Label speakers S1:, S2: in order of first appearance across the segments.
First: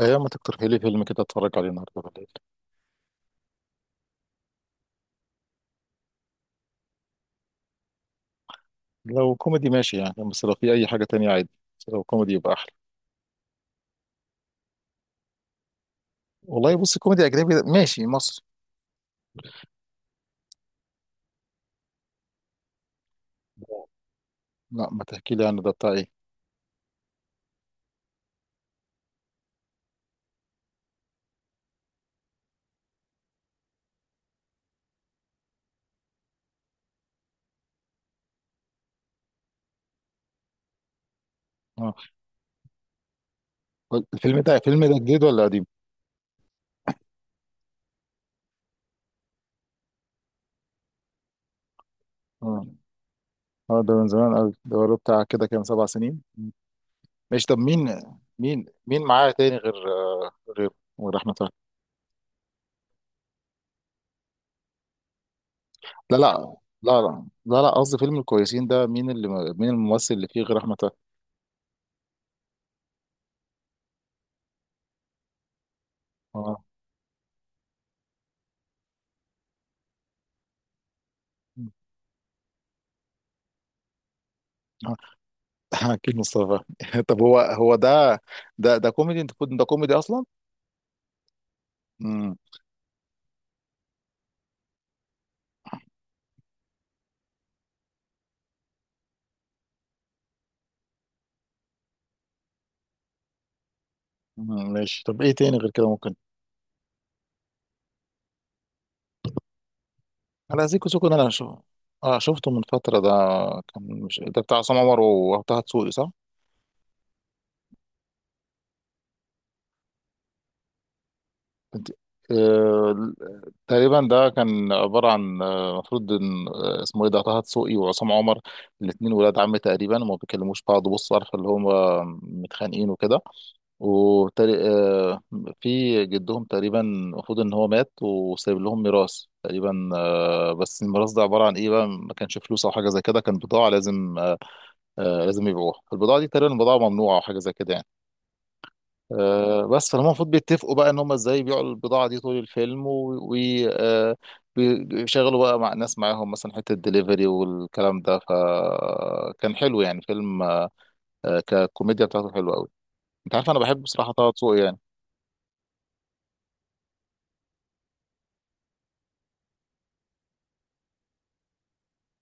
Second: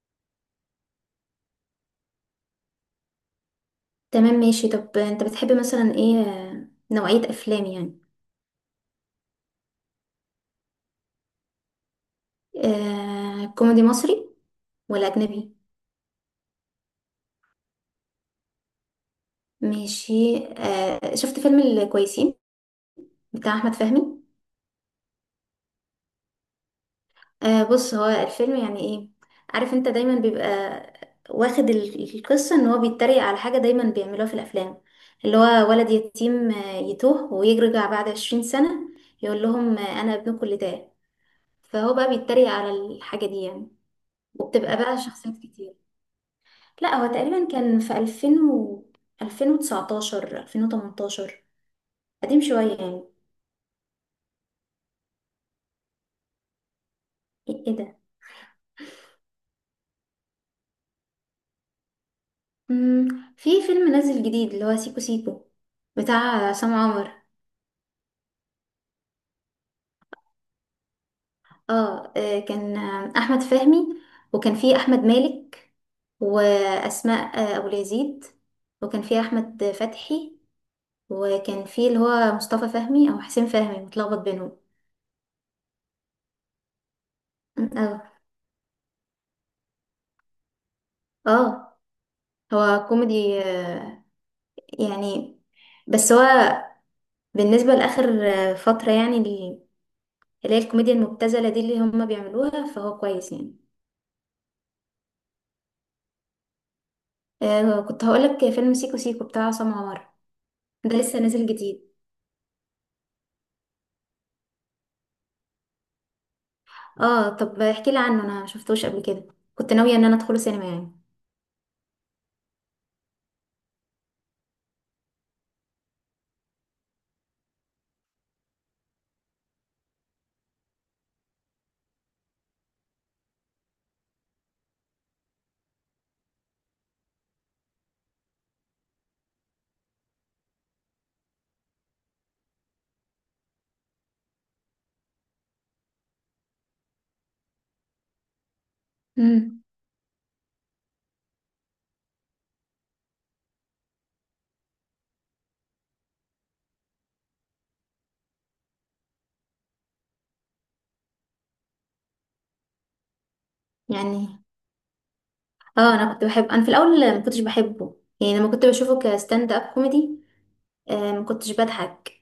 S1: ايام ما تقترحي لي فيلم كده اتفرج عليه النهارده بالليل.
S2: تمام، ماشي. طب انت بتحب مثلا ايه، نوعية افلام يعني؟
S1: لو كوميدي ماشي يعني، بس لو في اي حاجه تانية عادي. بس لو كوميدي يبقى احلى.
S2: كوميدي مصري ولا اجنبي؟
S1: والله بص، كوميدي اجنبي ماشي مصر.
S2: ماشي. شفت فيلم الكويسين بتاع احمد فهمي؟
S1: لا ما تحكي لي عنه، ده بتاع ايه؟
S2: بص، هو الفيلم يعني ايه، عارف انت دايما بيبقى واخد القصة ان هو بيتريق على حاجة دايما بيعملوها في الافلام، اللي هو ولد يتيم يتوه ويرجع بعد 20 سنة، يقول لهم انا ابنكم اللي تاه. فهو
S1: اه.
S2: بقى بيتريق على الحاجة دي يعني.
S1: الفيلم ده
S2: وبتبقى
S1: الفيلم ده
S2: بقى
S1: جديد
S2: شخصيات
S1: ولا قديم؟
S2: كتير. لا، هو تقريبا كان في 2000 و 2019، 2018، قديم
S1: اه.
S2: شوية يعني.
S1: ده من زمان قوي، ده بقاله بتاع كده كام 7 سنين. مم. ماشي طب
S2: ايه إيه ده؟
S1: مين؟ مين معاه تاني غير آه، غير غير احمد فهمي؟
S2: مم. في فيلم نازل جديد اللي هو سيكو سيكو بتاع
S1: لا لا
S2: عصام
S1: لا
S2: عمر.
S1: لا لا لا، قصدي فيلم الكويسين ده مين اللي، مين الممثل اللي فيه غير احمد فهمي؟
S2: اه كان احمد فهمي، وكان فيه احمد مالك، واسماء ابو اليزيد، وكان فيه احمد فتحي، وكان فيه اللي هو مصطفى فهمي او حسين فهمي متلخبط بينهم.
S1: اه اكيد مصطفى طب هو هو
S2: اه.
S1: ده ده ده كوميدي، انت كنت ده كوميدي اصلا؟
S2: اه،
S1: امم
S2: هو كوميدي يعني، بس هو بالنسبة لآخر فترة يعني اللي هي الكوميديا المبتذلة دي اللي هما بيعملوها، فهو كويس يعني.
S1: ماشي، طب ايه تاني غير كده ممكن؟
S2: آه، كنت هقولك فيلم سيكو سيكو بتاع عصام عمر،
S1: انا زيكو
S2: ده
S1: سيكو ده
S2: لسه
S1: انا
S2: نازل جديد.
S1: اه شفته من فتره ده. كان مش ده بتاع عصام عمر وطه دسوقي صح؟
S2: اه، طب احكي لي عنه، انا مشفتوش قبل كده، كنت ناوية ان انا ادخله سينما يعني.
S1: انت. آه... تقريبا ده كان عباره عن، المفروض ان، اسمه ايه ده، طه دسوقي وعصام عمر الاثنين ولاد عم تقريبا، وما بيكلموش بعض، بص عارف اللي هم متخانقين وكده. وتري... آه، في جدهم تقريبا، المفروض ان هو مات وسايب لهم ميراث تقريبا، بس الميراث ده عباره عن ايه بقى، ما كانش فلوس او حاجه زي كده، كان بضاعه لازم، لازم يبيعوها. البضاعه دي تقريبا بضاعه ممنوعه او حاجه زي كده يعني.
S2: امم،
S1: بس فهم، المفروض بيتفقوا بقى ان هم ازاي يبيعوا البضاعه دي طول الفيلم، ويشغلوا بقى مع ناس معاهم مثلا، حته الدليفري والكلام ده. فكان حلو يعني فيلم، ككوميديا بتاعته حلوه قوي. انت عارف انا بحب بصراحه طه
S2: يعني
S1: دسوقي يعني.
S2: اه، انا كنت بحب، انا في الاول ما كنتش بحبه يعني، لما كنت بشوفه كستاند اب كوميدي آه ما كنتش بضحك.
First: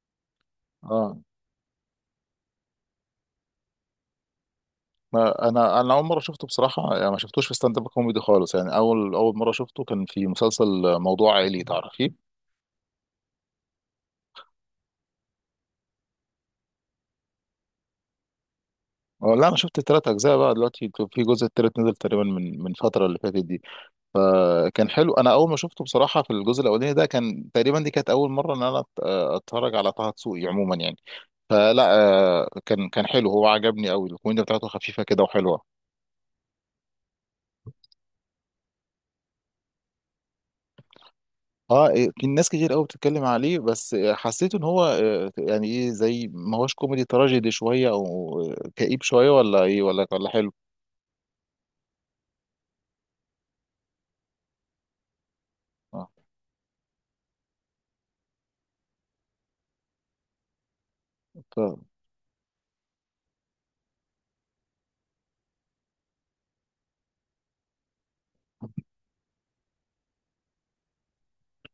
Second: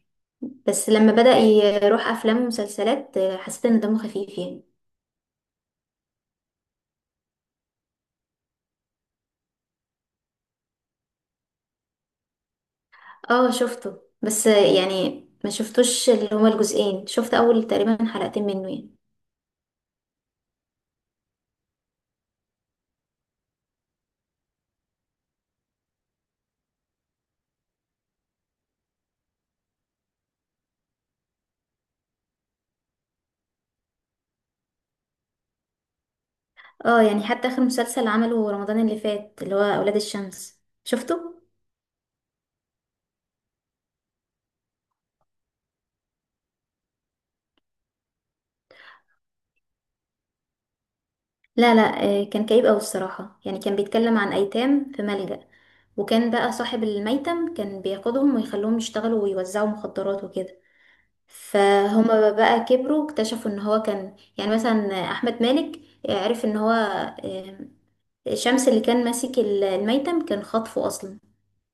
S2: بس لما
S1: اه
S2: بدأ يروح افلام ومسلسلات حسيت ان دمه خفيف يعني.
S1: ما انا اول مره شفته بصراحه، يعني ما شفتوش في ستاند اب كوميدي خالص، يعني اول مره شفته كان في مسلسل موضوع عائلي تعرفيه.
S2: اه، شفته بس يعني ما شفتوش اللي هما الجزئين، شفت اول تقريبا حلقتين منه يعني.
S1: لا انا شفت الثلاث اجزاء بقى، دلوقتي في جزء التالت نزل تقريبا من فتره اللي فاتت دي. فكان حلو. انا اول ما شفته بصراحه في الجزء الاولاني ده، كان تقريبا دي كانت اول مره ان انا اتفرج على طه دسوقي عموما يعني. فلا، كان حلو، هو عجبني قوي الكوميديا بتاعته خفيفه كده وحلوه.
S2: اه يعني، حتى اخر مسلسل عمله رمضان اللي فات اللي هو اولاد الشمس، شفته؟
S1: اه إيه، في ناس كتير قوي بتتكلم عليه، بس حسيت ان هو، يعني ايه، زي ما هوش كوميدي، تراجيدي شويه او كئيب شويه، ولا ايه، ولا حلو؟
S2: لا لا، كان كئيب اوي الصراحة يعني، كان بيتكلم عن ايتام في ملجأ،
S1: اه.
S2: وكان بقى صاحب الميتم كان بياخدهم ويخلوهم يشتغلوا ويوزعوا مخدرات وكده.
S1: ف-
S2: فهما بقى كبروا اكتشفوا ان هو كان، يعني مثلا احمد مالك عرف ان هو آه، شمس اللي كان ماسك الميتم كان خاطفه اصلا.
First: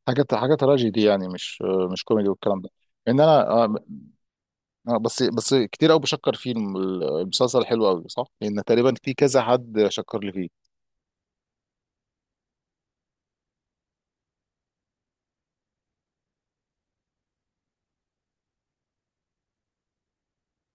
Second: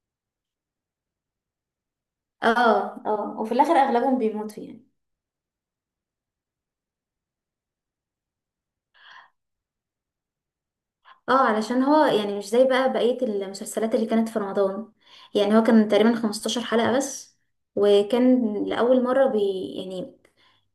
S1: حاجه تراجيدي يعني، مش مش كوميدي والكلام ده.
S2: اه
S1: ان
S2: اه،
S1: انا
S2: وفي الاخر اغلبهم بيموتوا يعني.
S1: بس كتير قوي بشكر فيه المسلسل، حلو قوي صح؟ لان تقريبا في كذا حد شكر لي فيه.
S2: اه، علشان هو يعني مش زي بقى بقية المسلسلات اللي كانت في رمضان، يعني هو كان تقريبا 15 حلقة بس، وكان لأول مرة بي يعني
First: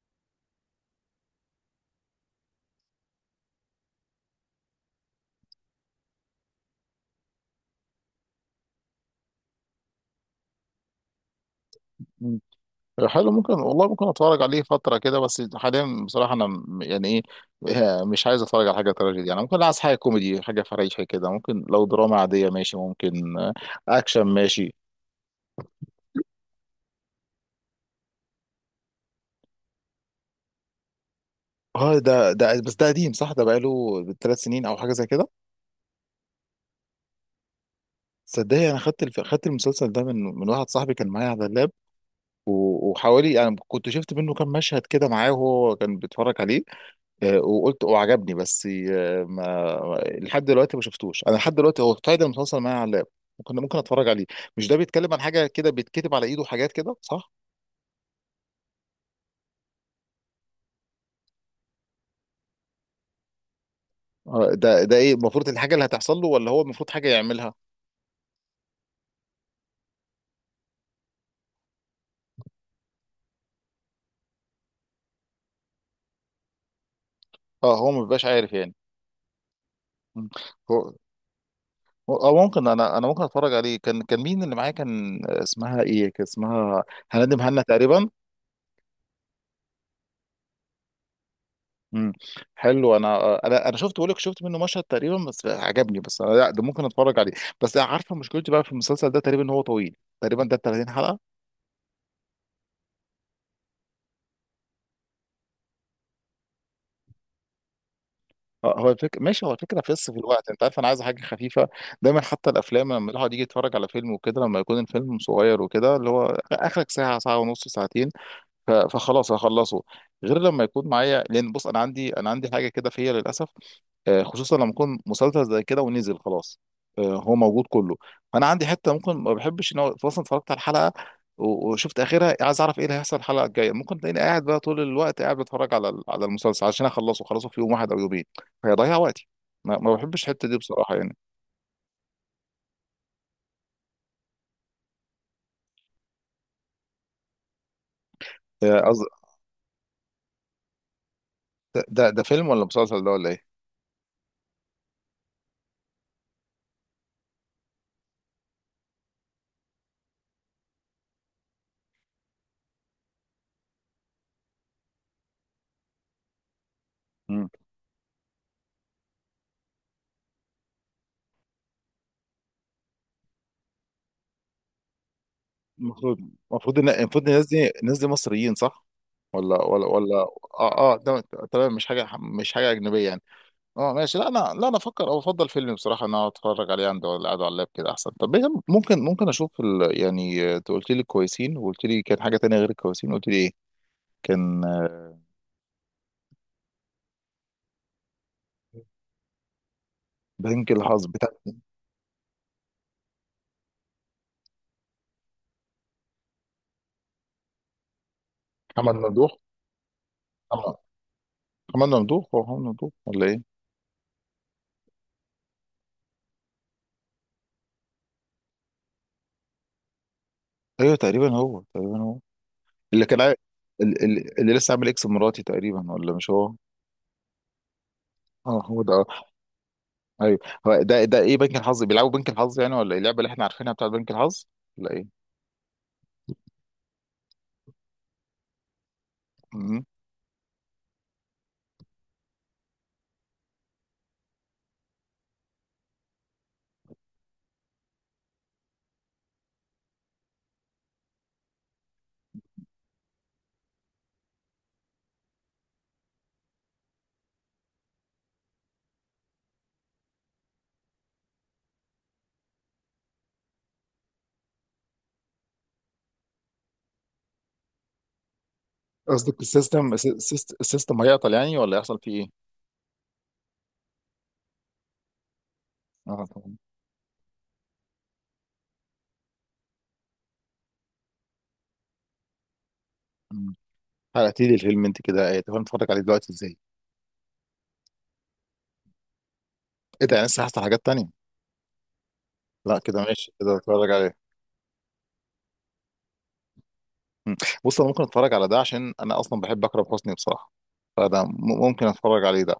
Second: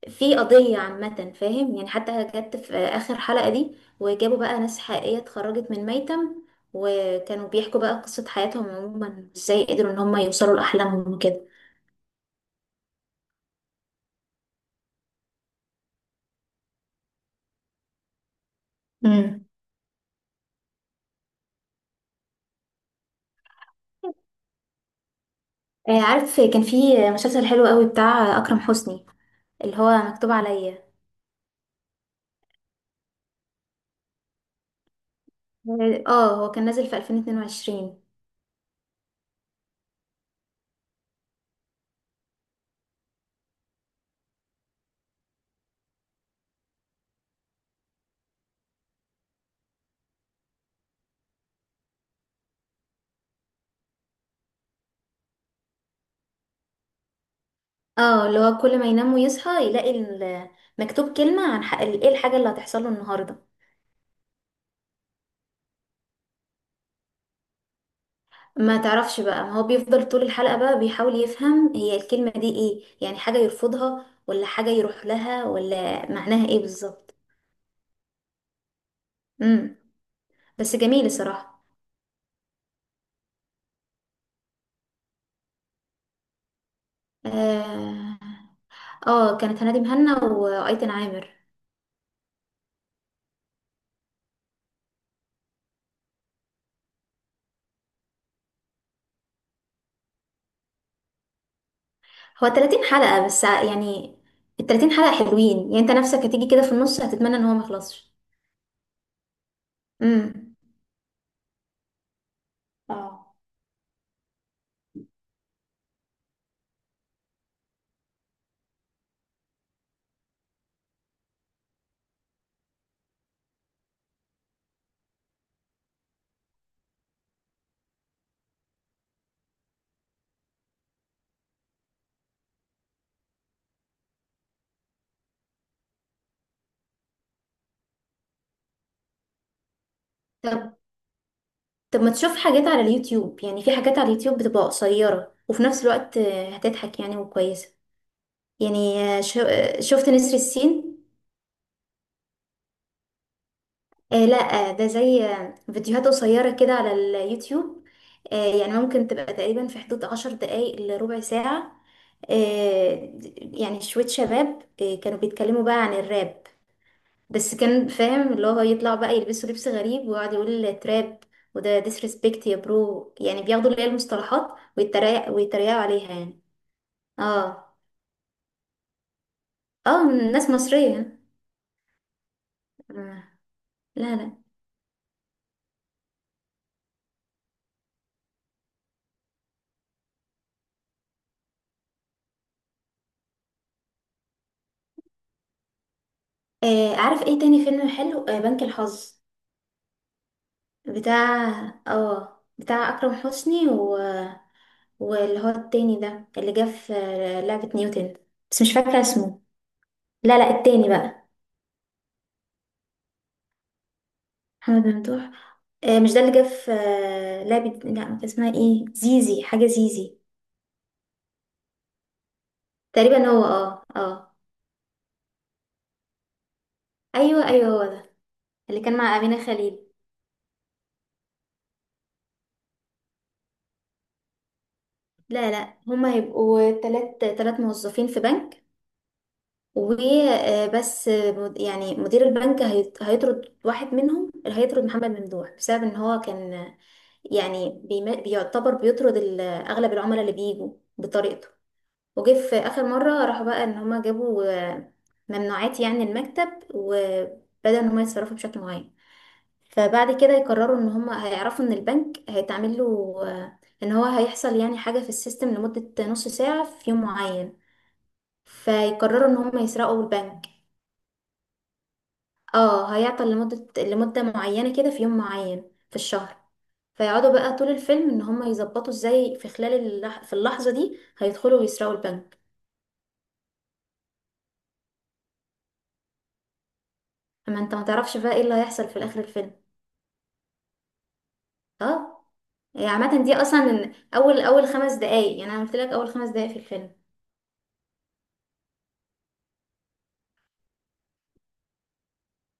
S2: في قضية عامة، فاهم يعني؟ حتى جت في آخر حلقة دي، وجابوا بقى ناس حقيقية اتخرجت من ميتم، وكانوا بيحكوا بقى قصة حياتهم عموما ازاي قدروا ان هم يوصلوا لأحلامهم وكده.
S1: حلو، ممكن والله، ممكن اتفرج عليه فترة كده، بس حاليا بصراحة انا يعني ايه مش عايز اتفرج على حاجة تراجيدي يعني،
S2: امم.
S1: ممكن عايز حاجة كوميدي، حاجة فريحة كده، ممكن لو دراما عادية ماشي ممكن، اكشن ماشي.
S2: آه، عارف كان في مسلسل حلو قوي بتاع أكرم حسني اللي هو مكتوب عليا؟
S1: اه ده بس ده قديم صح، ده بقاله 3 سنين او حاجة زي كده.
S2: اه، هو كان نازل في 2022.
S1: صدقني انا خدت المسلسل ده من واحد صاحبي، كان معايا على اللاب. وحوالي يعني كنت شفت منه كام مشهد كده معاه وهو كان بيتفرج عليه. وقلت وعجبني، بس ما لحد دلوقتي ما شفتوش، انا لحد دلوقتي هو تايدن متواصل معايا على اللاب. ممكن اتفرج عليه. مش ده بيتكلم عن حاجه كده بيتكتب على ايده حاجات كده صح؟
S2: اه، اللي هو كل ما ينام ويصحى يلاقي مكتوب كلمة عن حق ايه الحاجة اللي هتحصل له النهاردة.
S1: ده ايه المفروض، الحاجه اللي هتحصل له ولا هو المفروض حاجه يعملها؟
S2: ما تعرفش بقى، ما هو بيفضل طول الحلقة بقى بيحاول يفهم هي الكلمة دي ايه، يعني حاجة يرفضها ولا حاجة يروح لها، ولا معناها ايه بالظبط.
S1: اه هو ما بيبقاش عارف يعني.
S2: امم.
S1: مم.
S2: بس
S1: هو
S2: جميل الصراحة.
S1: اه ممكن، انا ممكن اتفرج عليه. كان مين اللي معايا، كان اسمها ايه، كان اسمها هندم، هنا تقريبا.
S2: اه، كانت هنادي مهنا وايتن عامر.
S1: مم. حلو، انا انا شفت، بقول لك شفت منه مشهد تقريبا بس عجبني، بس انا لا ده ممكن اتفرج عليه. بس عارفه مشكلتي بقى في المسلسل ده تقريبا، إن هو طويل، تقريبا ده 30 حلقه.
S2: هو 30 حلقة بس، يعني ال 30 حلقة حلوين، يعني انت نفسك هتيجي كده في النص هتتمنى ان هو ما يخلصش.
S1: هو الفكره ماشي، هو الفكره فيس في الوقت،
S2: امم.
S1: انت عارف انا عايز حاجه خفيفه. دايما حتى الافلام لما الواحد
S2: اه
S1: يجي يتفرج على فيلم وكده، لما يكون الفيلم صغير وكده، اللي هو اخرك ساعه، ساعه ونص، ساعتين، فخلاص هخلصه. غير لما يكون معايا، لان بص انا عندي، انا عندي حاجه كده فيا للاسف، خصوصا لما يكون مسلسل زي كده، ونزل خلاص هو موجود كله. فانا عندي حته ممكن ما بحبش، ان هو مثلا اتفرجت على الحلقه وشفت اخرها، عايز اعرف ايه اللي هيحصل الحلقه الجايه. ممكن تلاقيني قاعد بقى طول الوقت قاعد بتفرج على على المسلسل عشان اخلصه، خلصه في يوم واحد او يومين فيضيع وقتي. ما بحبش الحته دي
S2: طب،
S1: بصراحه يعني.
S2: طب ما تشوف حاجات على اليوتيوب؟ يعني في حاجات على اليوتيوب بتبقى قصيرة وفي نفس الوقت هتضحك يعني وكويسة.
S1: آه،
S2: يعني
S1: قصد-
S2: شفت نسر السين؟
S1: ده ده فيلم ولا مسلسل ده ولا ايه؟
S2: آه لا، آه، ده زي فيديوهات قصيرة كده على اليوتيوب، آه، يعني ممكن تبقى تقريبا في حدود 10 دقايق لربع ساعة. آه يعني شوية شباب آه كانوا بيتكلموا بقى عن الراب،
S1: مم.
S2: بس كان فاهم اللي هو يطلع بقى يلبسوا لبس غريب ويقعد يقول تراب، وده disrespect يا برو، يعني بياخدوا اللي هي المصطلحات ويتريق ويتريقوا عليها
S1: المفروض،
S2: يعني.
S1: المفروض ان، المفروض الناس
S2: اه
S1: دي، الناس دي مصريين صح، ولا
S2: اه، ناس
S1: اه اه
S2: مصرية.
S1: تمام. تمام، مش حاجه، مش حاجه اجنبيه يعني.
S2: آه.
S1: اه
S2: لا
S1: ماشي، لا
S2: لا،
S1: انا، لا انا افكر او افضل فيلم بصراحه ان انا اتفرج عليه، عند ولا قاعد على اللاب كده احسن. طب إيه، ممكن اشوف يعني انت قلت لي الكويسين، وقلت لي كان حاجه تانية غير الكويسين، قلت لي ايه؟ كان
S2: آه عارف ايه تاني فيلم حلو؟ آه، بنك الحظ
S1: بنك الحظ بتاع
S2: بتاع، اه بتاع أكرم حسني، و... واللي هو التاني ده اللي جه في لعبة نيوتن، بس مش
S1: محمد
S2: فاكرة
S1: ممدوح.
S2: اسمه. لا لا،
S1: محمد،
S2: التاني بقى.
S1: محمد ممدوح، هو محمد ممدوح ولا ايه؟
S2: محمد ممدوح، مش ده اللي جه في لعبة؟ لا، ما كان اسمها ايه، زيزي، حاجة زيزي.
S1: ايوه تقريبا هو، تقريبا هو اللي كان
S2: تقريبا
S1: عا-
S2: هو، اه
S1: ال-
S2: اه.
S1: ال- اللي لسه عامل اكس مراتي تقريبا، ولا مش هو؟
S2: ايوه ايوه، هو ده.
S1: اه
S2: اللي
S1: هو ده
S2: كان
S1: آه.
S2: مع أمينة خليل.
S1: ايوه هو ده. ده ايه، بنك الحظ، بيلعبوا بنك الحظ يعني ولا إيه؟ اللعبه اللي احنا عارفينها بتاعت بنك الحظ ولا
S2: لا لا، هما هيبقوا تلات تلات موظفين في بنك
S1: ايه؟
S2: وبس. يعني مدير البنك هيطرد واحد منهم، اللي هيطرد محمد ممدوح بسبب ان هو كان يعني بيعتبر بيطرد اغلب العملاء اللي بيجوا بطريقته. وجه في اخر مره راحوا بقى ان هما جابوا آه، ممنوعات يعني المكتب، وبدأ ان هما يتصرفوا بشكل معين. فبعد كده يقرروا ان هما هيعرفوا ان البنك هيتعمل له ان هو هيحصل يعني حاجه في السيستم لمده نص ساعه في يوم معين، فيقرروا ان
S1: قصدك
S2: هما
S1: السيستم،
S2: يسرقوا البنك.
S1: السيستم هيعطل يعني، ولا يحصل فيه ايه؟
S2: اه، هيعطل لمده معينه كده في يوم معين في
S1: اه
S2: الشهر.
S1: طبعا.
S2: فيقعدوا بقى طول الفيلم ان هما يظبطوا ازاي في خلال في اللحظه دي هيدخلوا ويسرقوا البنك.
S1: مم. حرقتي لي الفيلم انت كده، ايه، طب انا اتفرج عليه دلوقتي ازاي؟
S2: اما انت ما تعرفش بقى ايه اللي هيحصل في الاخر الفيلم.
S1: ايه ده يعني لسه هحصل حاجات تانية؟
S2: اه،
S1: لا
S2: هي
S1: كده
S2: عامة
S1: ماشي،
S2: دي
S1: كده اتفرج
S2: أصلا
S1: عليه.
S2: أول 5 دقايق، يعني أنا قلت لك أول 5 دقايق في الفيلم.
S1: مم. بص انا ممكن اتفرج على ده عشان انا اصلا بحب اكرم حسني بصراحة، فده ممكن اتفرج عليه ده.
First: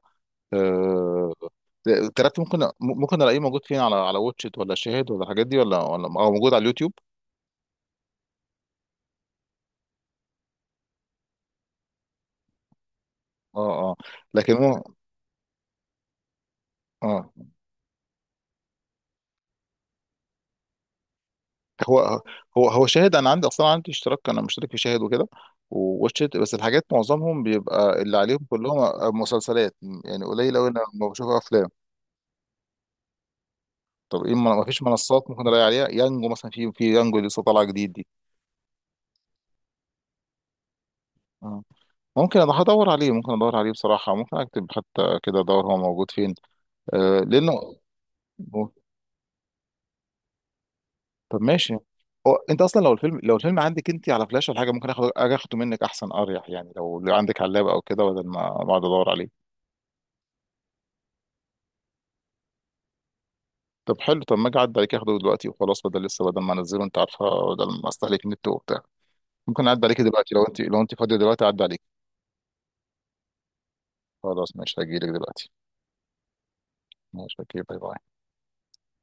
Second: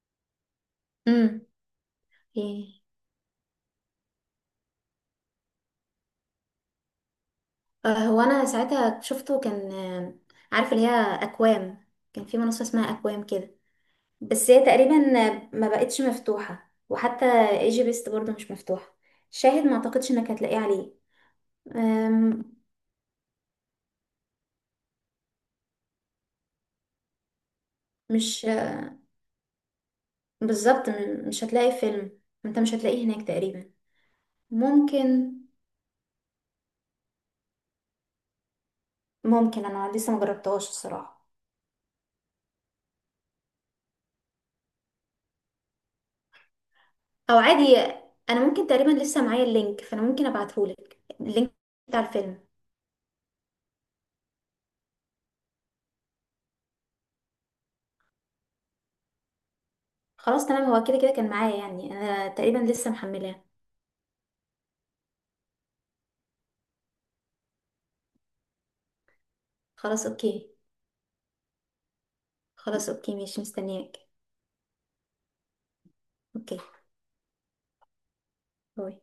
S1: آه،
S2: امم.
S1: التلاتة، ممكن
S2: إيه.
S1: ممكن الاقيه موجود فين، على على واتشت ولا شاهد ولا الحاجات دي، ولا او موجود على اليوتيوب؟
S2: آه، هو أنا ساعتها شفته كان عارف اللي هي أكوام، كان في منصة اسمها أكوام كده.
S1: اه. اه
S2: بس
S1: لكن
S2: هي
S1: هو-
S2: تقريبا ما بقتش مفتوحة،
S1: اه
S2: وحتى ايجي بيست برضه مش مفتوحة. شاهد ما أعتقدش إنك هتلاقيه عليه.
S1: هو،
S2: آم،
S1: هو شاهد انا عندي، اصلا عندي اشتراك، انا مشترك في شاهد وكده، وواتشت، بس الحاجات معظمهم بيبقى اللي عليهم
S2: مش
S1: كلهم مسلسلات. يعني قليل قوي انا
S2: بالظبط،
S1: ما بشوف
S2: مش
S1: افلام.
S2: هتلاقي فيلم، أنت مش هتلاقيه هناك تقريبا.
S1: طب ايه، ما فيش منصات
S2: ممكن
S1: ممكن الاقي عليها، يانجو مثلا، في في يانجو اللي لسه طالعه جديد دي؟
S2: ممكن. أنا لسه مجربتهاش الصراحة.
S1: آه. ممكن، انا هدور عليه، ممكن ادور عليه بصراحه، ممكن اكتب حتى كده ادور هو موجود فين. آه
S2: او
S1: لانه،
S2: عادي، انا ممكن تقريبا لسه معايا اللينك، فانا ممكن ابعتهولك
S1: طب
S2: اللينك
S1: ماشي.
S2: بتاع
S1: هو
S2: الفيلم.
S1: انت اصلا لو الفيلم، لو الفيلم عندك انت على فلاش ولا حاجه، ممكن اخد، اجي اخده منك احسن، اريح يعني، لو لو عندك علاب او كده، بدل ما اقعد ادور عليه.
S2: خلاص تمام، هو كده كده كان معايا يعني، انا تقريبا لسه محملاه.
S1: طب حلو، طب ما اجي اعدي عليك اخده دلوقتي وخلاص، بدل لسه، بدل ما انزله، انت عارفه، بدل ما استهلك نت وبتاع. ممكن اعدي عليك
S2: خلاص
S1: دلوقتي لو
S2: اوكي.
S1: انت، لو انت فاضيه دلوقتي اعدي عليك.
S2: خلاص اوكي ماشي، مستنياك.
S1: خلاص ماشي، هجيلك دلوقتي.
S2: اوكي
S1: ماشي اوكي، باي باي.
S2: باي.